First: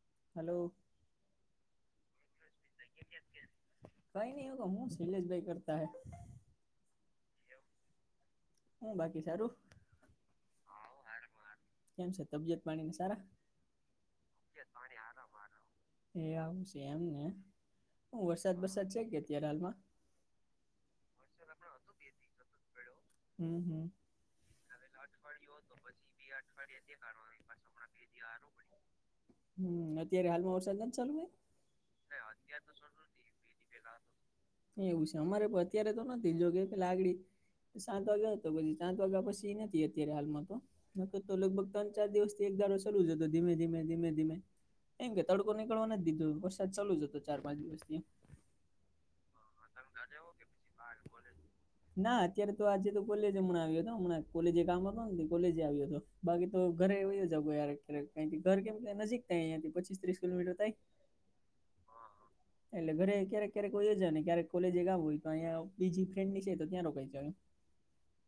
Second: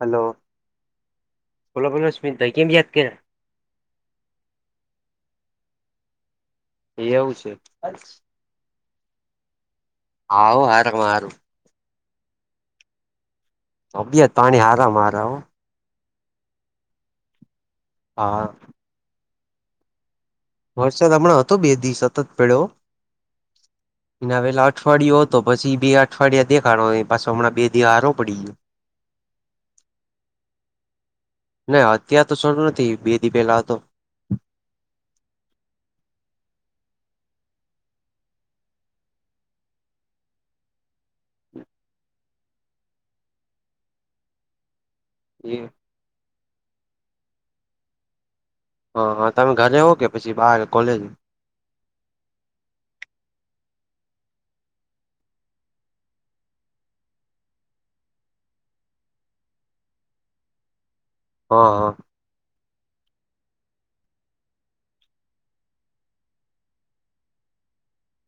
Hello hello બોલો બોલો સ્મિત ભાઇ કેમ યાદ કર્યા, કઈ નહી હું કવ હું શૈલેષ ભાઈ કરતા હશે,, એવું છે, હું બાકી સારૂ, હાવ હારામાં હારું કેમ છે તબિયત પાણી સારા, તબિયત પાણી હારા મારા હો, એ આવું છે એમ ને. હું મારા હો વરસાદ હા બરસાદ છે કે અત્યારે હાલમાં, વરસાદ હમણાં હતો બે દિ સતત પડ્યો, હ હ એના પહેલા અઠવાડિય હતો. પછી બે અઠવાડિયા દેખાણો. પાછો હમણાં બે દિ હારો પડી ગયો., હમ અત્યારે હાલમાં વરસાદ નથી ચાલુ, ના અત્યારે તો શરૂ નથી બે દિ પેલા હતો, એવું છે. અમારે પણ અત્યારે, તો નથી જો પેલા સાત વાગ્યા હતો પછી સાત વાગ્યા પછી નથી હાલમાં તો, નકર તો લગભગ ત્રણ ચાર દિવસથી, એક ધારો શરુ જ હતો ધીમે ધીમે ધીમે ધીમે, એમ કે તડકો નીકળવા નથી દીધો વરસાદ ચાલુજ હતો ચાર પાંચ દિવસથી, હા હા. તમે ઘરે હો કે, પછી બહાર બાર કોલેજ ભલે, ના અત્યારે તો આજે તો કોલેજ હમણા આવ્યો હતો. હમણાજ કોલેજ કામ હતો, કોલેજ આવ્યો હતો. બાકી તો ઘરે વયો જાવ કોઈ હારે ઘરે કારણકે ઘર અહીંયાથી નજીક થાયં પચીસ ત્રીસ કિલોમીટર થાય. [inaudible] હ હ એટલે ઘરે ક્યારેક ક્યારેક વયો જાવ ક્યારેક કોલેજે કામ હોય., તો અહીંયા બીજી ફ્રેન્ડ ની છે તો ત્યાં રોકાય જાવ,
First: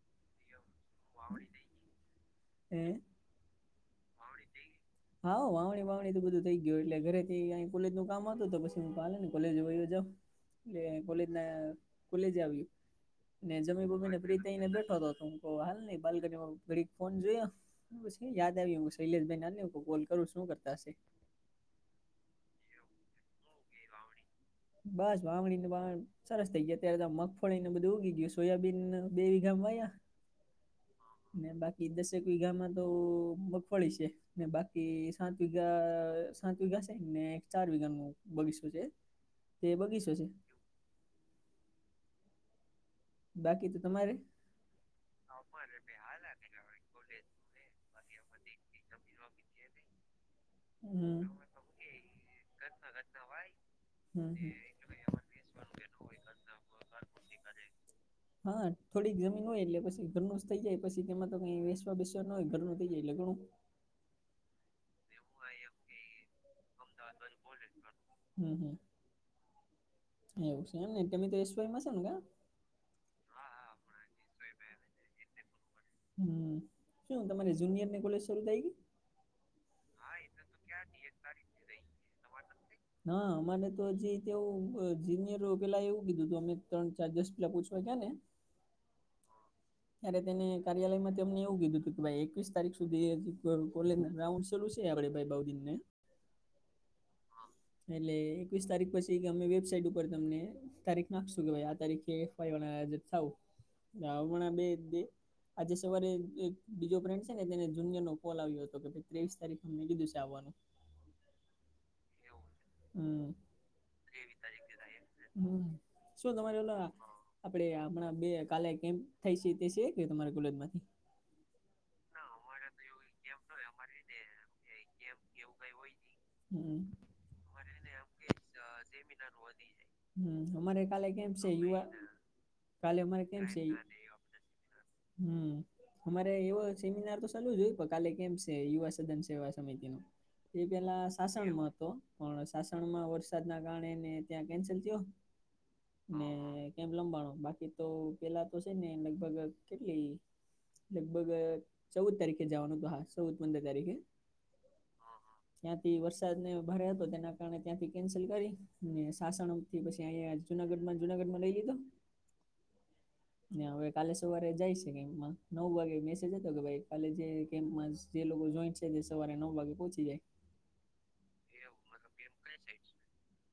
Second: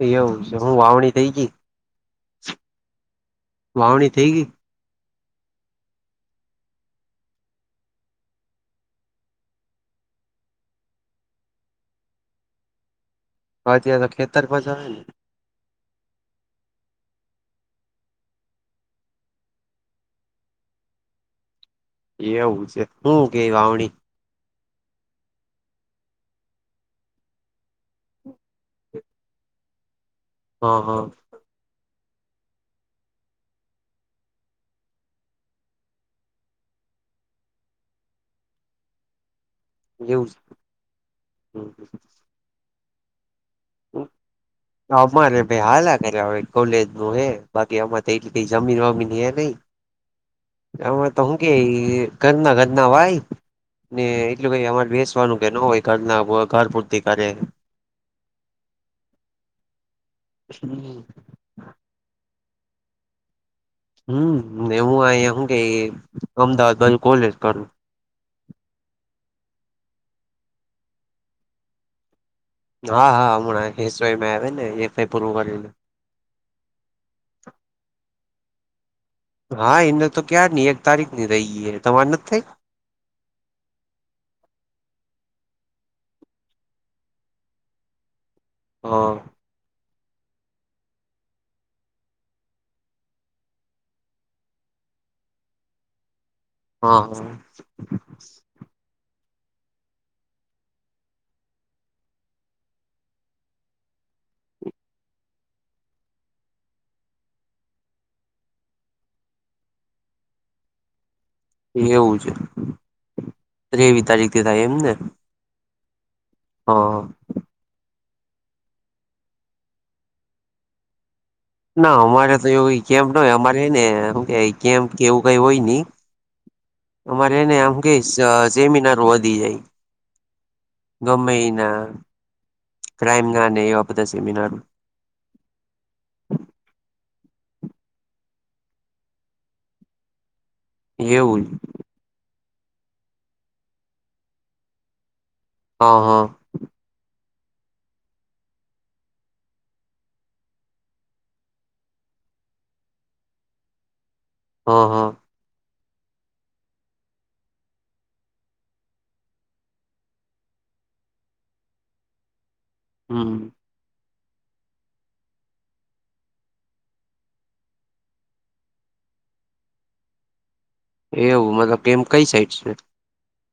એવું છે હું વાવણી થઈ ગઈ, હે, વાવણી થઈ ગઈ, હોવ. વાવણી બાવણી તો બધું થઈ ગયું. એટલે ઘરેથી અહિંયા કોલેજનું કામ હતું, તો પછી હું કહું હાલોને કોલેજ વયો જાઉં. એટલે કોલેજ ના કોલેજે આવ્યું. ને જમી અત્યારે તો બમીને ફ્રી ખેતર થઈને પાછા બેઠો તો, આવે તો તો હાલને બાલ્કનીમાં ઘણીક ફોન જોયો. તો પછી યાદ આઈવી. હું શૈલેષભાઈના હાલને કોલ કરું, શું કરતા હશે? એવું સે. હુ કેઈ વાવણી? બસ વાવણી [unintelligible] સરસ થઇ ગયા. અત્યારે તો આ મગફળીને એ બધું ઊગી ગયું. સોયાબીન બે વીઘામ વાયા. હા, હા. ને બાકી દસેક વીઘામાં તો મગફળી સે. ને બાકી સાત વિઘા, સાત વિઘા સાત સે, ને એક ચાર વિઘાનું બગીસું છે. [inaudible] બગીચો છે એવું સે! હમ્મ. બાકી તો તમારે? ભાઈ અમારે હાલા કર્યા હવે કોલેજ નું હે બાકી આમાં તો એટલી કઈ [inaudible] અમે તો હું કેઈ? ઈ ઘરના-ઘરના વાઈ. ને હમ એટલું હમ. કાંઈ અમારે વેસવાનું કે ન હોય, ઘર ના વ ઘર પૂરતી કરે. હા. થોડીક જમીન હોય. એટલે પસી ઘરનું જ થઈ જાય, પસી તેમાં તો ક્યાંય વેસવા-બેસવાન નો હોય, ઘરનું થઈ જાય એટલે ઘણું. હમ્મ. ને હું અહિયાં હું કેઈ, અમદાવાદ બાજુ કોલેજ કરું. હમ્મ-હમ્મ. એવું સે એમને. તમે તો એસ વાયમાં હશો ને કાં? હા, હા. હમણાં એક એસ વાયમાં આવે ને, એફ વાઈ પૂરું કરીને. હમ્મ. શું તમારી જુનિયર ની કોલેજ શરૂ થઈ ગઈ? હા. એને તો ક્યાર ની એક તારીખ ની થઈ ગઈ હે. તમારે નથ થઈ? ના. અમારે તો હજી તેઓ જુનિયરો, પહેલા એવું કીધું તું, અમે ત્રણ, ચાર દિવસ પહેલા પૂછવા ગયાં ને હા. ત્યારે તેને કાર્યાલયમાંથી અમને એવું કીધું તું, કે ભાઈ એકવીસ તારીખ સુધી હજી ક કોલેજ ના રાઉન્ડ્સ ચાલું સે આપણે ભાઈ હા હા [unintelligible] એટલે એકવીસ તારીખ પછી ઈ કે અમે વેબસાઈટ ઉપર તમને તારીખ નાખશું, કે ભાઈ આ તારીખે [unintelligible] [unintelligible] હમણાં [unintelligible] આજે સવારે એક બીજો ફ્રેન્ડ સે ને તેને એક જુનિયર નો કોલ આવ્યો તો, કે ભઈ ત્રેવીસ તારીખનું અમને કીધું સે આવવાનું. [inaudible] એવું છે! હમ ત્રેવીહ તારીખે થાય એમ ને? હમ્મ. શું તમારે ઓલાં આપણે હમણાં બે કાલે કેમ્પ થાય સે, તે સે કે તમારા કોલેજ માંથી? ના અમારે તો એવું ઈ કેમ્પ ના હોય. અમારે હેને હુ કેવાય, કેમ્પ કે એવું કાંઈ હોય નહીં. હમ્મ. અમારે હે ને આમ હુ કહેવાય સ સેમિનાર વધી જાય. હમ્મ. અમારેઈ કાલે ગમે કેમ્પ સે. એના યુવા, કાલે અમારે ક્રાઈમ કેમ્પ ના સે. ને એવા બધા સેમિનાર હમ્મ. અમારે એવા સેમિનાર તો સાલુ જ હોય, પણ કાલે કેમ્પ સે, યુવા સદન સેવા સમિતિ નું. તો ઈ પેલા એવું સાસણમાં હતો. પણ સાસણમાં વરસાદના કારણે ને ત્યાં કેન્સલ થયો. હા હા ને કેમ્પ લંબાણો. બાકી તો પહેલા તો સે ને લગભગ કેટલી લગભગ ચૌદ તારીખે જવાનું, તો હા ચૌદ પંદર તારીખે હા હા. ત્યાંથી ને ભારે તેના કારણે ત્યાંથી કેન્સલ કરી ને સાસણ થી પછી અયા જુનાગઢમાં જુનાગઢમાં લઈ તો. હમ્મ. હવે કાલે સવારે જાય છે. કેમ્પમાં નવ વાગે મેસેજ હતો કે ભાઈ કાલે જે કેમ્પમાં જ જે લોકો જોઈન્ટ છે, તે સવારે નવ વાગે પહોંચી જાય. એવું મતલબ કેમ કઈ સાઈડ છે.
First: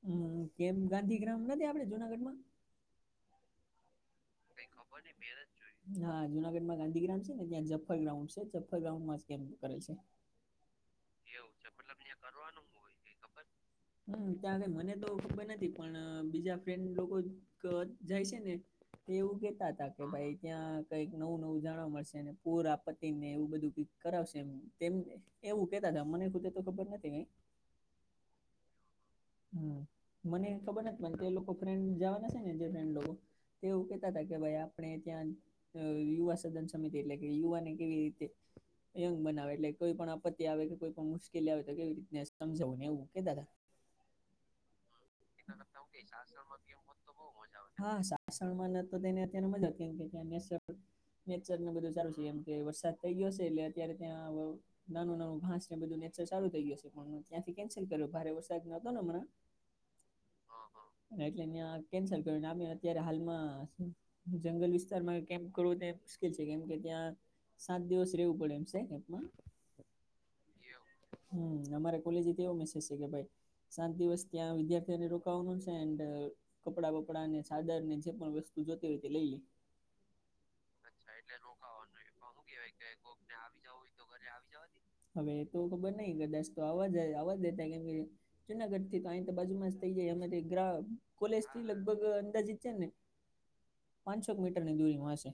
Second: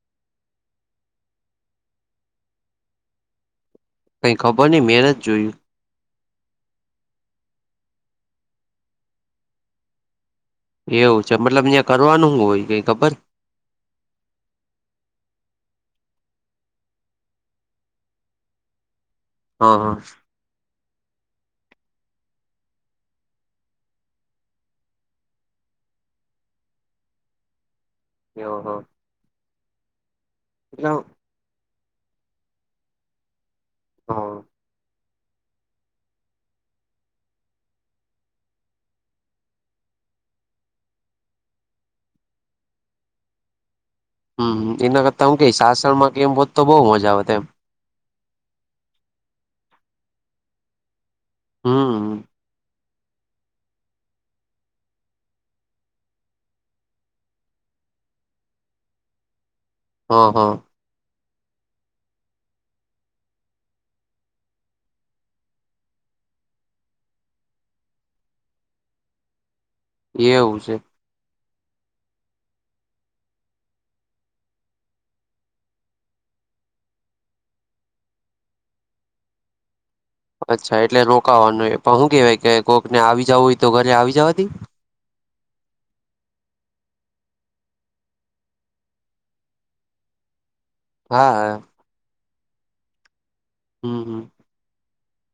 હમ કેમ ગાંધીગ્રામ નથી. આપડે જુનાગઢમાં કઈ નઈ મેં ખબર નઈં નથી બેર જ જોયું જોઈએ. હા જુનાગઢમાં ગાંધીગ્રામ છે, ને ત્યાં જફર ગ્રાઉન્ડ છે. જફ્ફર ગ્રાઉન્ડમાં જ કેમ કરે છે. એવું છે. મતલબ અ્યાં કરવાનું હોય કઈ ખબર હમ ત્યાં મને તો ખબર નથી, પણ બીજા ફ્રેન્ડ લોકો જાય છે ને. તે એવું કેહેતા હા હતા હા કે ભાઈ. ત્યાં કઈક નવું નવું જાણવા મળશે પૂર આપત્તિને એવું બધું કરાવશે. એમ તેમને એવું કેતા હતા. મને ખુદે તો ખબર નથી કઈ. એ હો. હમ મને ખબર નથીપણ તે લોકો ફ્રેન્ડ જવાના છે. ને જે ફ્રેન્ડ લોકો તે એવું કેહેતા હતા કે હા ભાઈ આપણે ત્યાં યુવા સદન સમિતિ એટલે કે યુવાને કેવી રીતે યંગ બનાવે એટલે કોઈ પણ આપત્તિ આવે. કે કોઈ પણ મુશ્કેલી આવે તો કેવી રીતને સમજાવુંને એવું કે દા હમ એના કરતા હું ક સાસણમાં કે એમ બત તો બઉુ મજા આવે એમ. હા. સા વાસણમાં ન તો તેને અત્યારે મજા કેમ કે્યાં નેચરને બધું સારું હમ છે. એમ કે વરસાદ થઈ ગયોશે એટલે અત્યારે ત્યાં નાનું નાનું ઘાસને બધું નેચર ચાલુ થઈ ગયશે હશે. પણ ત્યાંથી કેન્સલ કર્યો ભારે વરસાદના પણ અમણા હ, હ. એટલે અંયા કેન્સલ કર્યું. અત્યારે હાલમાં જંગલ વિસ્તારમાં કેમ્પ કરવું તે મુશ્કેલ છે. કેમ કે ત્યાં સાત દિવસ રહેવું પડે એમ સે કેમ્પમાં. એવું છે. હમ, અમારે કોલેજથી એવો મેસેજ છે, કે ભાઈ સાત દિવસ ત્યાં વિદ્યાર્થીઓને રોકાવાનું છે. એન્ડ કપડાં વપડા અને ચાદર ને જે પણ વસ્તુ જોતી હોય તે લઈએ. અચ્છા, એટલે રોકાવાનું એ પણ શું કેવાય કે કોઈકને આવી જવું હોય તો ઘરે આવી જવાથી. હવે એ તો ખબર નહિ ગદાચ તો, અવાજ આવવા દેતા કેમ કે જુનાગઢથી તો તો બાજુમાં થઈ જાય. અમે ગ્રહ હા કોલેજથી લ લગભગ અંદાજીત છે. ને હમ હમ પાંચસોક મીટરની દૂરીમાં હશે.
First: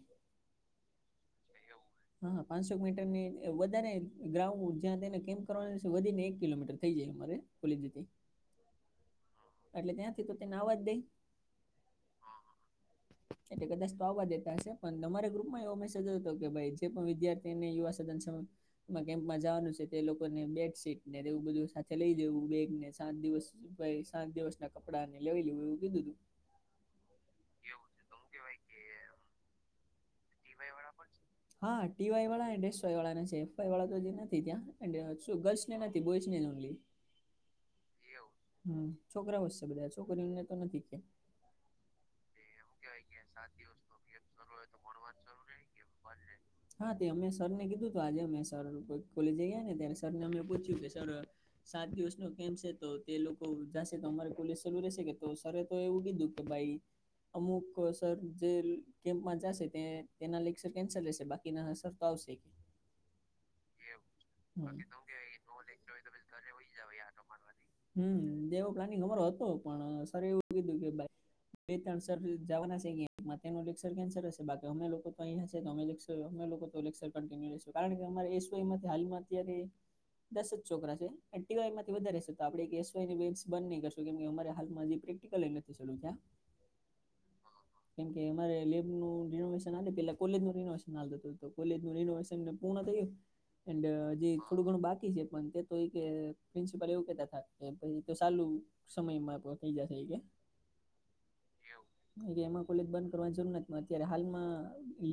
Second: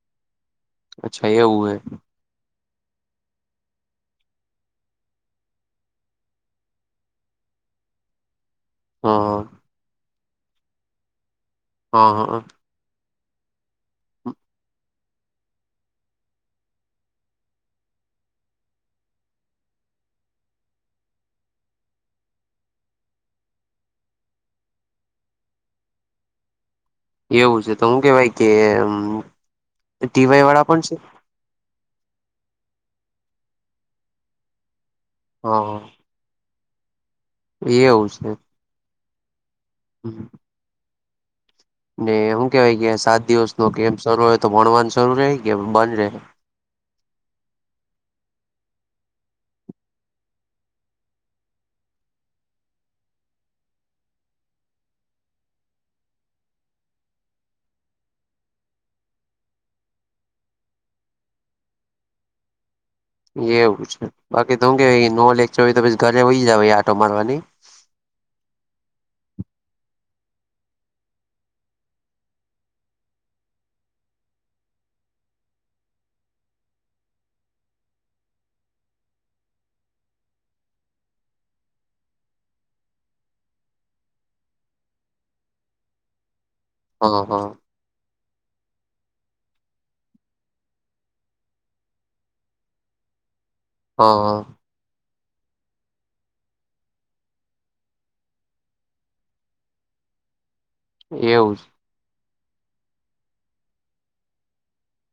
અચ્છા, એવું હૈ. હા, પાંચસો મીટરની વધારે ગ્રાઉન્ડ જ્યાં તેને કેમ કરવાનું વધીને એક કિલોમીટર થઈ જાય. અમારે ખોલી દીધી. હા, હા. એટલે ત્યાંથી તો તેને અવાજ દઈ. હ, હ એટલે કદાચ તો આવવા દેતા હશે પણ તમારા ગ્રુપમાં એવો મેસેજ હતો કે ભાઈ જે પણ વિદ્યાર્થી તેને [unintelligible] કેમ્પમાં જવાનું છે તે લોકોને બેડશીટ ને એવું બધું સાથે લઈ જવુ બેગને સાત દિવસ ભાઈ સાત દિવસ ના કપડા ને લઈલેવું એવું કીધું તું. એવું છે તો હું કેવાય કે ટીવાય વાળા પણ છે હા ટીવાય વાળા અને એસ વાય વાળા ને છે એફ વાય વાળા ને હજી નથી ત્યાં. શું ગર્લ્સને હા નથી, બોયઝ નેજ ઓન્લી. એવું છે છોકરાઓશે બધાં છોકરીઓને તો નથી ત્યાં. ને હુ કેવાય કે સાત દિવસનો કેમ્પ શરૂ હોય તો ભણવાન શરૂ રેય કે બંધ રે? હા, તે અમે સરને કીધું તો આજે અમે સર કોલેજ જઈએ ને ત્યારે સરને અમે પૂછ્યું કે સર સાત દિવસનો કેમ્પ છે તો તે લોકો જાશે તો અમારે કોલેજ શરૂ રેશે કે તો સરે તો એવું કીધું કે ભાઈ અમુક સર જે કેમ્પમાં જાશે. ને તેના લેક્સર કેન્સલ હશે, બાકીના સર તો આવશે. એવું છે બાકી તો હમ હું કેવાય નો લેક્ચર હોય તો ઘરે વહી જવાય, આટો મારવા નહીં. હમ, [unintelligible] અમારો હતો પણ સર એવું કીધું કે ભાઈ બે ત્રણ સર જવાના છે. કેમ્પ માં તેમનો લેક્સર કેન્સર જ. બાકી અમે લોકો તો અહિયાં છીએ તો અમે લેક્સર અમે લોકો તો લેક્સર કન્ટિનુ લેશું કારણ કે અમારે એસ વાય માંથી હાલમાં [unintelligible] દસ જ છોકરા છે. ટીવાયમાંથી વધારે છે. તો આપણે એક એસવાય ની બેસ બંધ નહી કરશું કેમકે અમારે હાલમાં [unintelligible] ત્યાં. હા, હા. કેમ કે અમારે લેબનું રિેનોવેસન હાલે પેલા કોલેજ નું રિનોવેશન હાલતું તું કોલેજનું રિનોવેશન પૂર્ણ થયું. એન્ડ હા હજી હા થોડું ઘણું બાકી છે પણ તે તોયતે પ્રિન્સિપાલ એવું કેતા તા કે ભાઈ ઈ તો સાલું સમયમાં [unintelligible] કે એવું જ. ખોટી એમાં કોલેજ બંધ કરવાની જરૂર નથ [unintelligible] અત્યારે હાલમાં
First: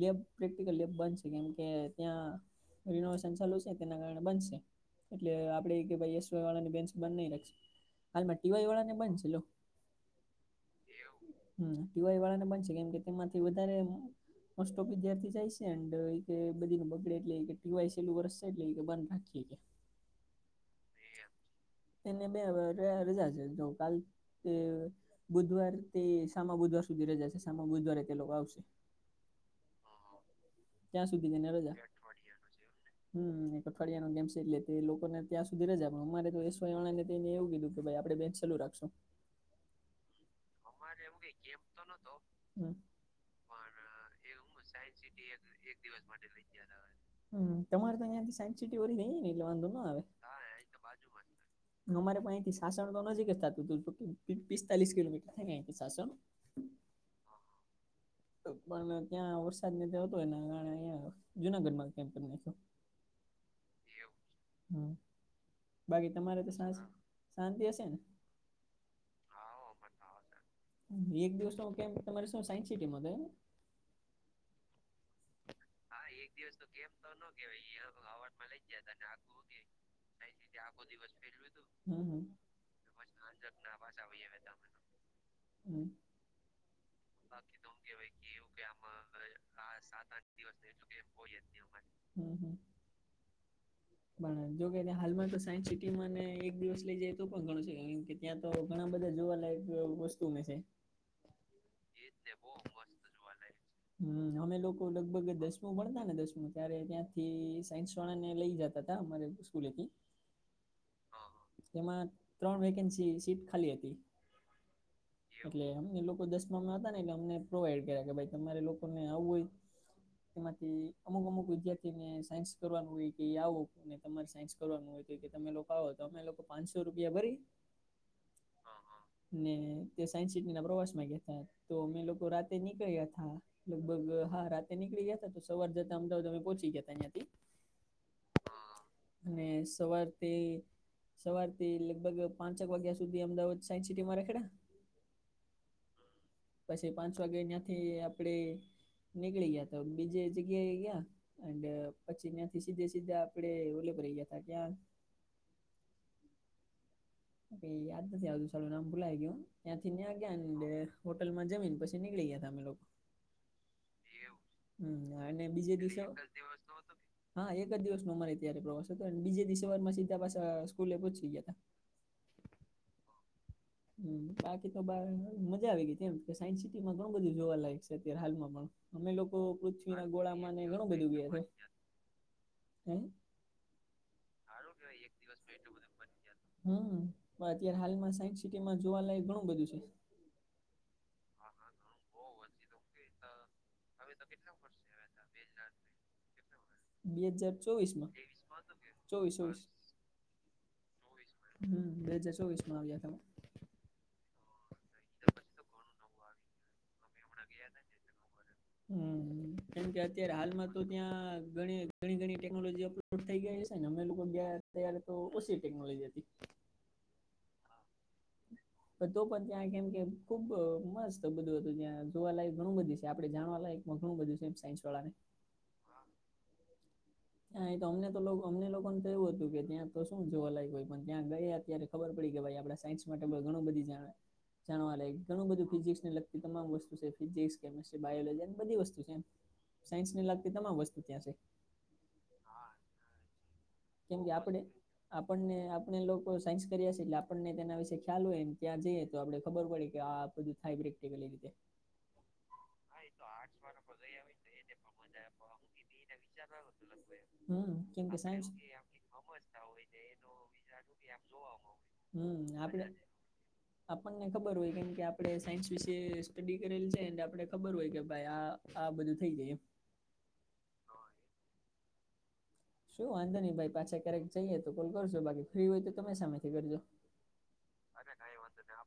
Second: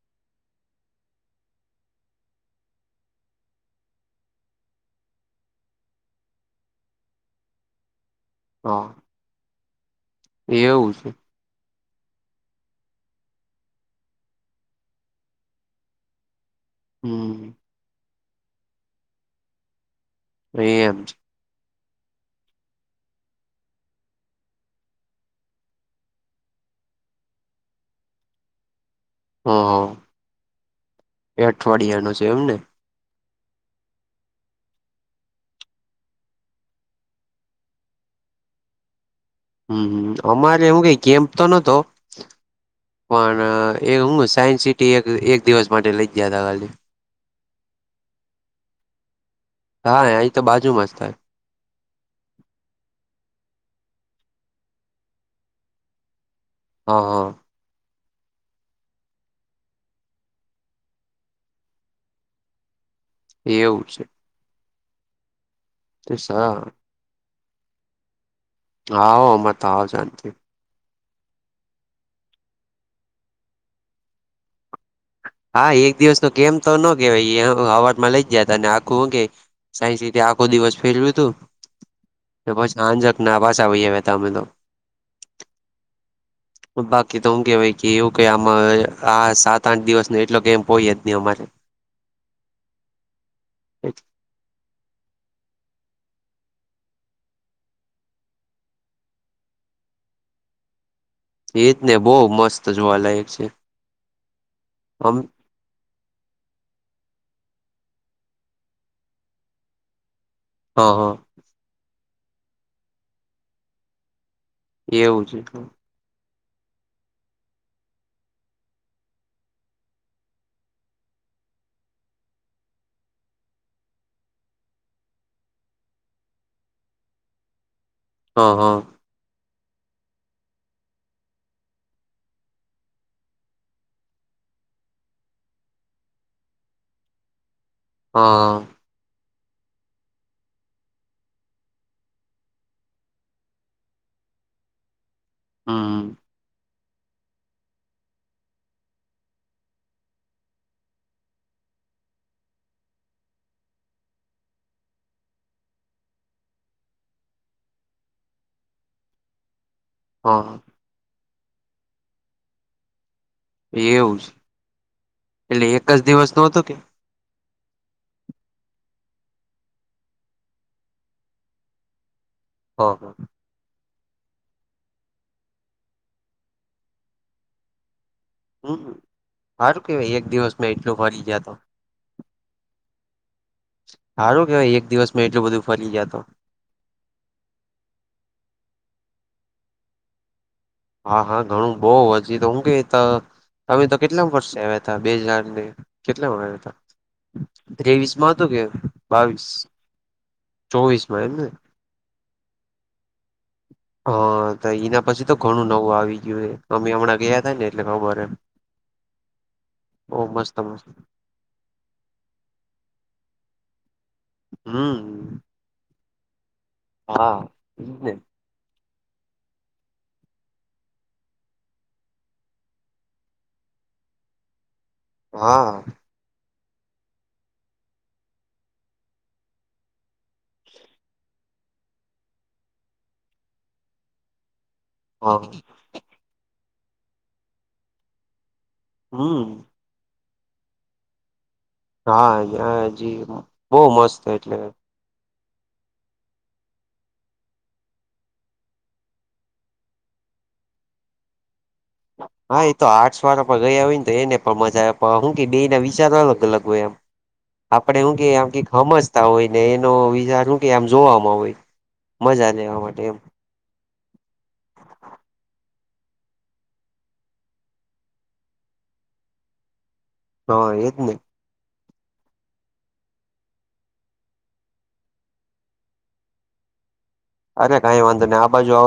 લેબ પ્રેક્ટિકલ લેબ બંધ છે કેમ કે ત્યાં રિનોવેશન ચાલુ છે તેના કારણે બનશે એટલે આપડે ઈકે ભાઈ એસવાય વાળાની બેન્ચ બંધ નહી [unintelligible] હાલમાં ટીવાઈ હા વાળા ને બંધ છે લો એવું છે હમ ટીવાય વાળાને બંધ છે કેમ કે તેમાંથી વધારે મોસ્ટ ઓફ વિદ્યાર્થી જાય છે [unintelligible] કે બધી ન બગડે એટલે હમ ટીવાય છેલું વર્ષ છે એટલે ઈકે બંધ રાખીએ ઈકે એમ તેને બે રજા છે જો કાલ તે બુધવાર તે સામા બુધવાર સુધી રજા છે સામા બુધવારે એ લોકો આવશે હા ત્યાં એ સુધીને રજા અઠવાડિયાનો છે એમને હમ એક અઠવાડિયાનો ગેમ છે એટલે તે લોકો ને ત્યાં સુધી રજા પણ અમારે તો એસવાય વાળા ને તો એને એવું કીધું કે ભઈ આપડે બેચ શરૂ રાખશું હમ હમ અમારે એવુ કઈ કેમ્પ તો નતો હમ પણ એ હું સાયન્સ સિટી એક એક દિવસ માટે લઈ ગ્યા તા ખાલી હમ તમારે તો અહીંયા થી સાયન્સ સિટી ઓરી નઈ ને એટલે વાંધો ન આવે હા અહીં તો બાજુમાં જ થાય અમારે પણ અય થી સાસણ તો નજીક જ થાતું તું પિસ્તાલીસ કિલોમીટર થાય આયથી સાસણ હા પણ ત્યાં વરસાદ [unintelligible] એના કારણે અહીંયા જુનાગઢમાં કેમ્પ કરી નાખ્યો. એવું છે. હું બાકી તમારે તો શાંતિ હશે. તો આવ [unintelligible] જાતી. એક દિવસ નો કેમ્પ તમારે શું સાયન્સ સિટી. [unintelligible] હા, એક દિવસ નો કેમ્પ તો ન કેવાય સવાર માં લઇ જયા હતા આખું હું કે. સાયન્સ સીટી આખો દિવસ ફેરવ્યું હતું હમ હમ ને પછી હાંજક પાછા વઈ આવ્યા હતા અમે લોકો. હું. બાકી તો હું કે વાય કે એવું કાંઈ આમાં આ સાત, આઠ, દિવસ નો એટલો કેમ્પ હોય જ નહી અમારે. હ, હ. પણ જોકેને હાલમાં તો સાયન્સ સિટીમાંને એક દિવસ લઇ જાય તો પણ ઘણું છે કારણ કે. ત્યાં તો ઘણા બધા જોવાલાયક વસ્તુ મે છે. એ જ ને બહુ મસ્ત જોવાલાયક છે. અમે લોકો અમે લગભગ દસ. ભણતા ને દસમું ત્યારે ત્યાંથી સાયન્સ વાળા ને લઈ જતા. [unintelligible] અમારે સ્કૂલેથી. હ. હ. એમાં ત્રણ વેકેન્સી સીટ ખાલી હતી. એવું છે એટલે અમને લોકો દસમામાં હતા ને એટલે અમને પ્રોવાઈડ કર્યા કે ભાઈ તમારે લોકોને આવવું હોય. તેમાંથી અમુક, અમુક વિદ્યાર્થીને, સાયન્સ કરવાનું હોય કે આવો. અને તમારે સાયન્સ કરવાનું હોય, તો કે તમે લોકો આવો, તો અમે લોકો પાંચસો રૂપિયા ભરી. હા હ. હા હ. ને તે સાયન્સ સિટી ના પ્રવાસ માં ગયા હતા. તો અમે લોકો રાતે નીકળ્યા હતા. લગભગ હા રાતે નીકળીયાા, તો સવાર જતા અમદાવાદ અમે પહોંચી ગયા હતા. અહીંયા થી. હ. ને સવાર તે. સવાર થી લગભગ પાંચક વાગ્યા સુધી અમદાવાદ સાયન્સ સિટીમાં રખડીયા. હા [unintelligible] પછી પાંચ વાગે ત્યાંથી આપડે નીકળી ગયા, તો બીજે જગ્યાએ ગયા. એ પછી સીધે સીધા આપણે ઓલા પણે ગયા હતા ક્યાં?. યાદ નથી આવતું સાલુ નામ ભુલાઈ ગયું ત્યાંથી ત્યાં ગયા હા ને. હોટલમાં જમીન પછી નીકળી ગયા હતા અમે લોકો એવું છે એવું અને એટલે બીજે એક જ દિવસે દિવસ નો [unintelligible] હતો કે હા એક જ દિવસ નો અમારે ત્યારે પ્રવાસ હતો અને બીજે દિવસે સવાર માં સીધા સવારમાં પાછા સ્કૂલે પહોંચી ગયા હતા. હ. હ. હ બાકી તો બ મજા આવી ગઈ એમ કે સાયન્સ સિટીમાં ઘણું બધું જોવા લયક છે અત્યારે હાલમાં હમ અમે લોકો સારું પૃથ્વી ના કેવાય એક દિવસ ગોળામાંને મેં ઘણું એટલું બધું ફરી ગયા છે તો હ. [inaudible] સારું કેવાય એક દિવસ માં એટલું બધું ફરી ગયા તો હું. અત્યારે હાલમાં સાયન્સ સિટીમાં જોવાલાયક ઘણું બધું છે. હા હા ઘણું બહુ હજી તો. તમે તો કેટલા માં વર્ષે આવ્યા હતા. બે જણાને લઈને કેટલા [unintelligible] આવ્યા હતા. બે હજાર ચોવીસમાં ત્રેવીસ માં હતું કે, ચોવીસ બાવીસ, ચોવીસ ચોવીસ માં એમ ને હ બે હજાર ચોવીસ માં આવ્યા ત. હ, તો એના પછી તો ઘણું નવું આવી ગયું છે. અમે હમણાં ગયા થા ને એટલે ખબર એમ. હ કેમ કે બહુ અત્યારે મસ્ત હાલમાં તો મસ્ત ત્યાં ઘણી. ઘણી, ઘણી ટેકનોલોજી થઈ ગઈ છે ને અમે લોકો ગયા ત્યારે તો હમ ઓછી ટેકનોલોજી હતી. હા હું બેન. [inaudible] તો પણ ત્યાં કેમ કે ખુબ અહ મસ્ત બધું હતું ત્યાં જોવાલાયક ઘણું બધું છે આપડે જાણવા લયક હ ઘણું બધું છે એમ સાયન્સ વાળાને. હા. હા એ તો અમને તો અમને લોકો ને થયું હતું કે ત્યાં તો શું જોવા લયક હોય પણ ત્યાં ગયા અત્યારે ખબર પડી કે ભાઈ આપડે સાયન્સ માટે પણ ઘણું બધી જાણ હે. જાણવા લાગે હા ઘણું બધું ફિઝિક્સને લગતી તમામ વસ્તુ છે ફિઝિક્સ કેમિસ્ટ્રી બાયોલોજી અને બધી વસ્તુ છે હમ સાયન્સ ને લાગતી તમામ વસ્તુ ત્યાં છે. હા હા જી હા. કેમ કે આપડે આપણને આપણે લોકો સાયન્સ કર્યા એટલે તેના વિશે ખ્યાલ હોયને ત્યાં જઈએ તો આપડે પડી કે આ બધું થાય થાય ક્ટિકલ એ રીતે. હા એ તો આર્ટસ વાળા પણ ગયા હોય ને તો એને પણ મજા હું કે બેના વિચારો અલગ અલગ હોય એમ. હમ આપડે કેમ હું કે સાયન્સ આમ કે હમજતા હોય ને એનો વિચાર શું કે આમ જોવામાં હોય હમ મજા લેવા આપડે માટે એમ. [inaudible] આપણને ખબર હોય કેમ કે આપડે સાયન્સ વિશે સ્ટડી કરેલ છે આપડે હોય કે ભાઈ આ આ બધું થઈ જાય. હા એજ ને. શું વાંધા નહીં ભાઈ પાછા ક્યારેક જઈએ તો કોલ કરજો બાકી ફ્રી હોય તો તમે સામેથી કરજો. અરે કઈ વાંધો નહી આ બાજુ આવ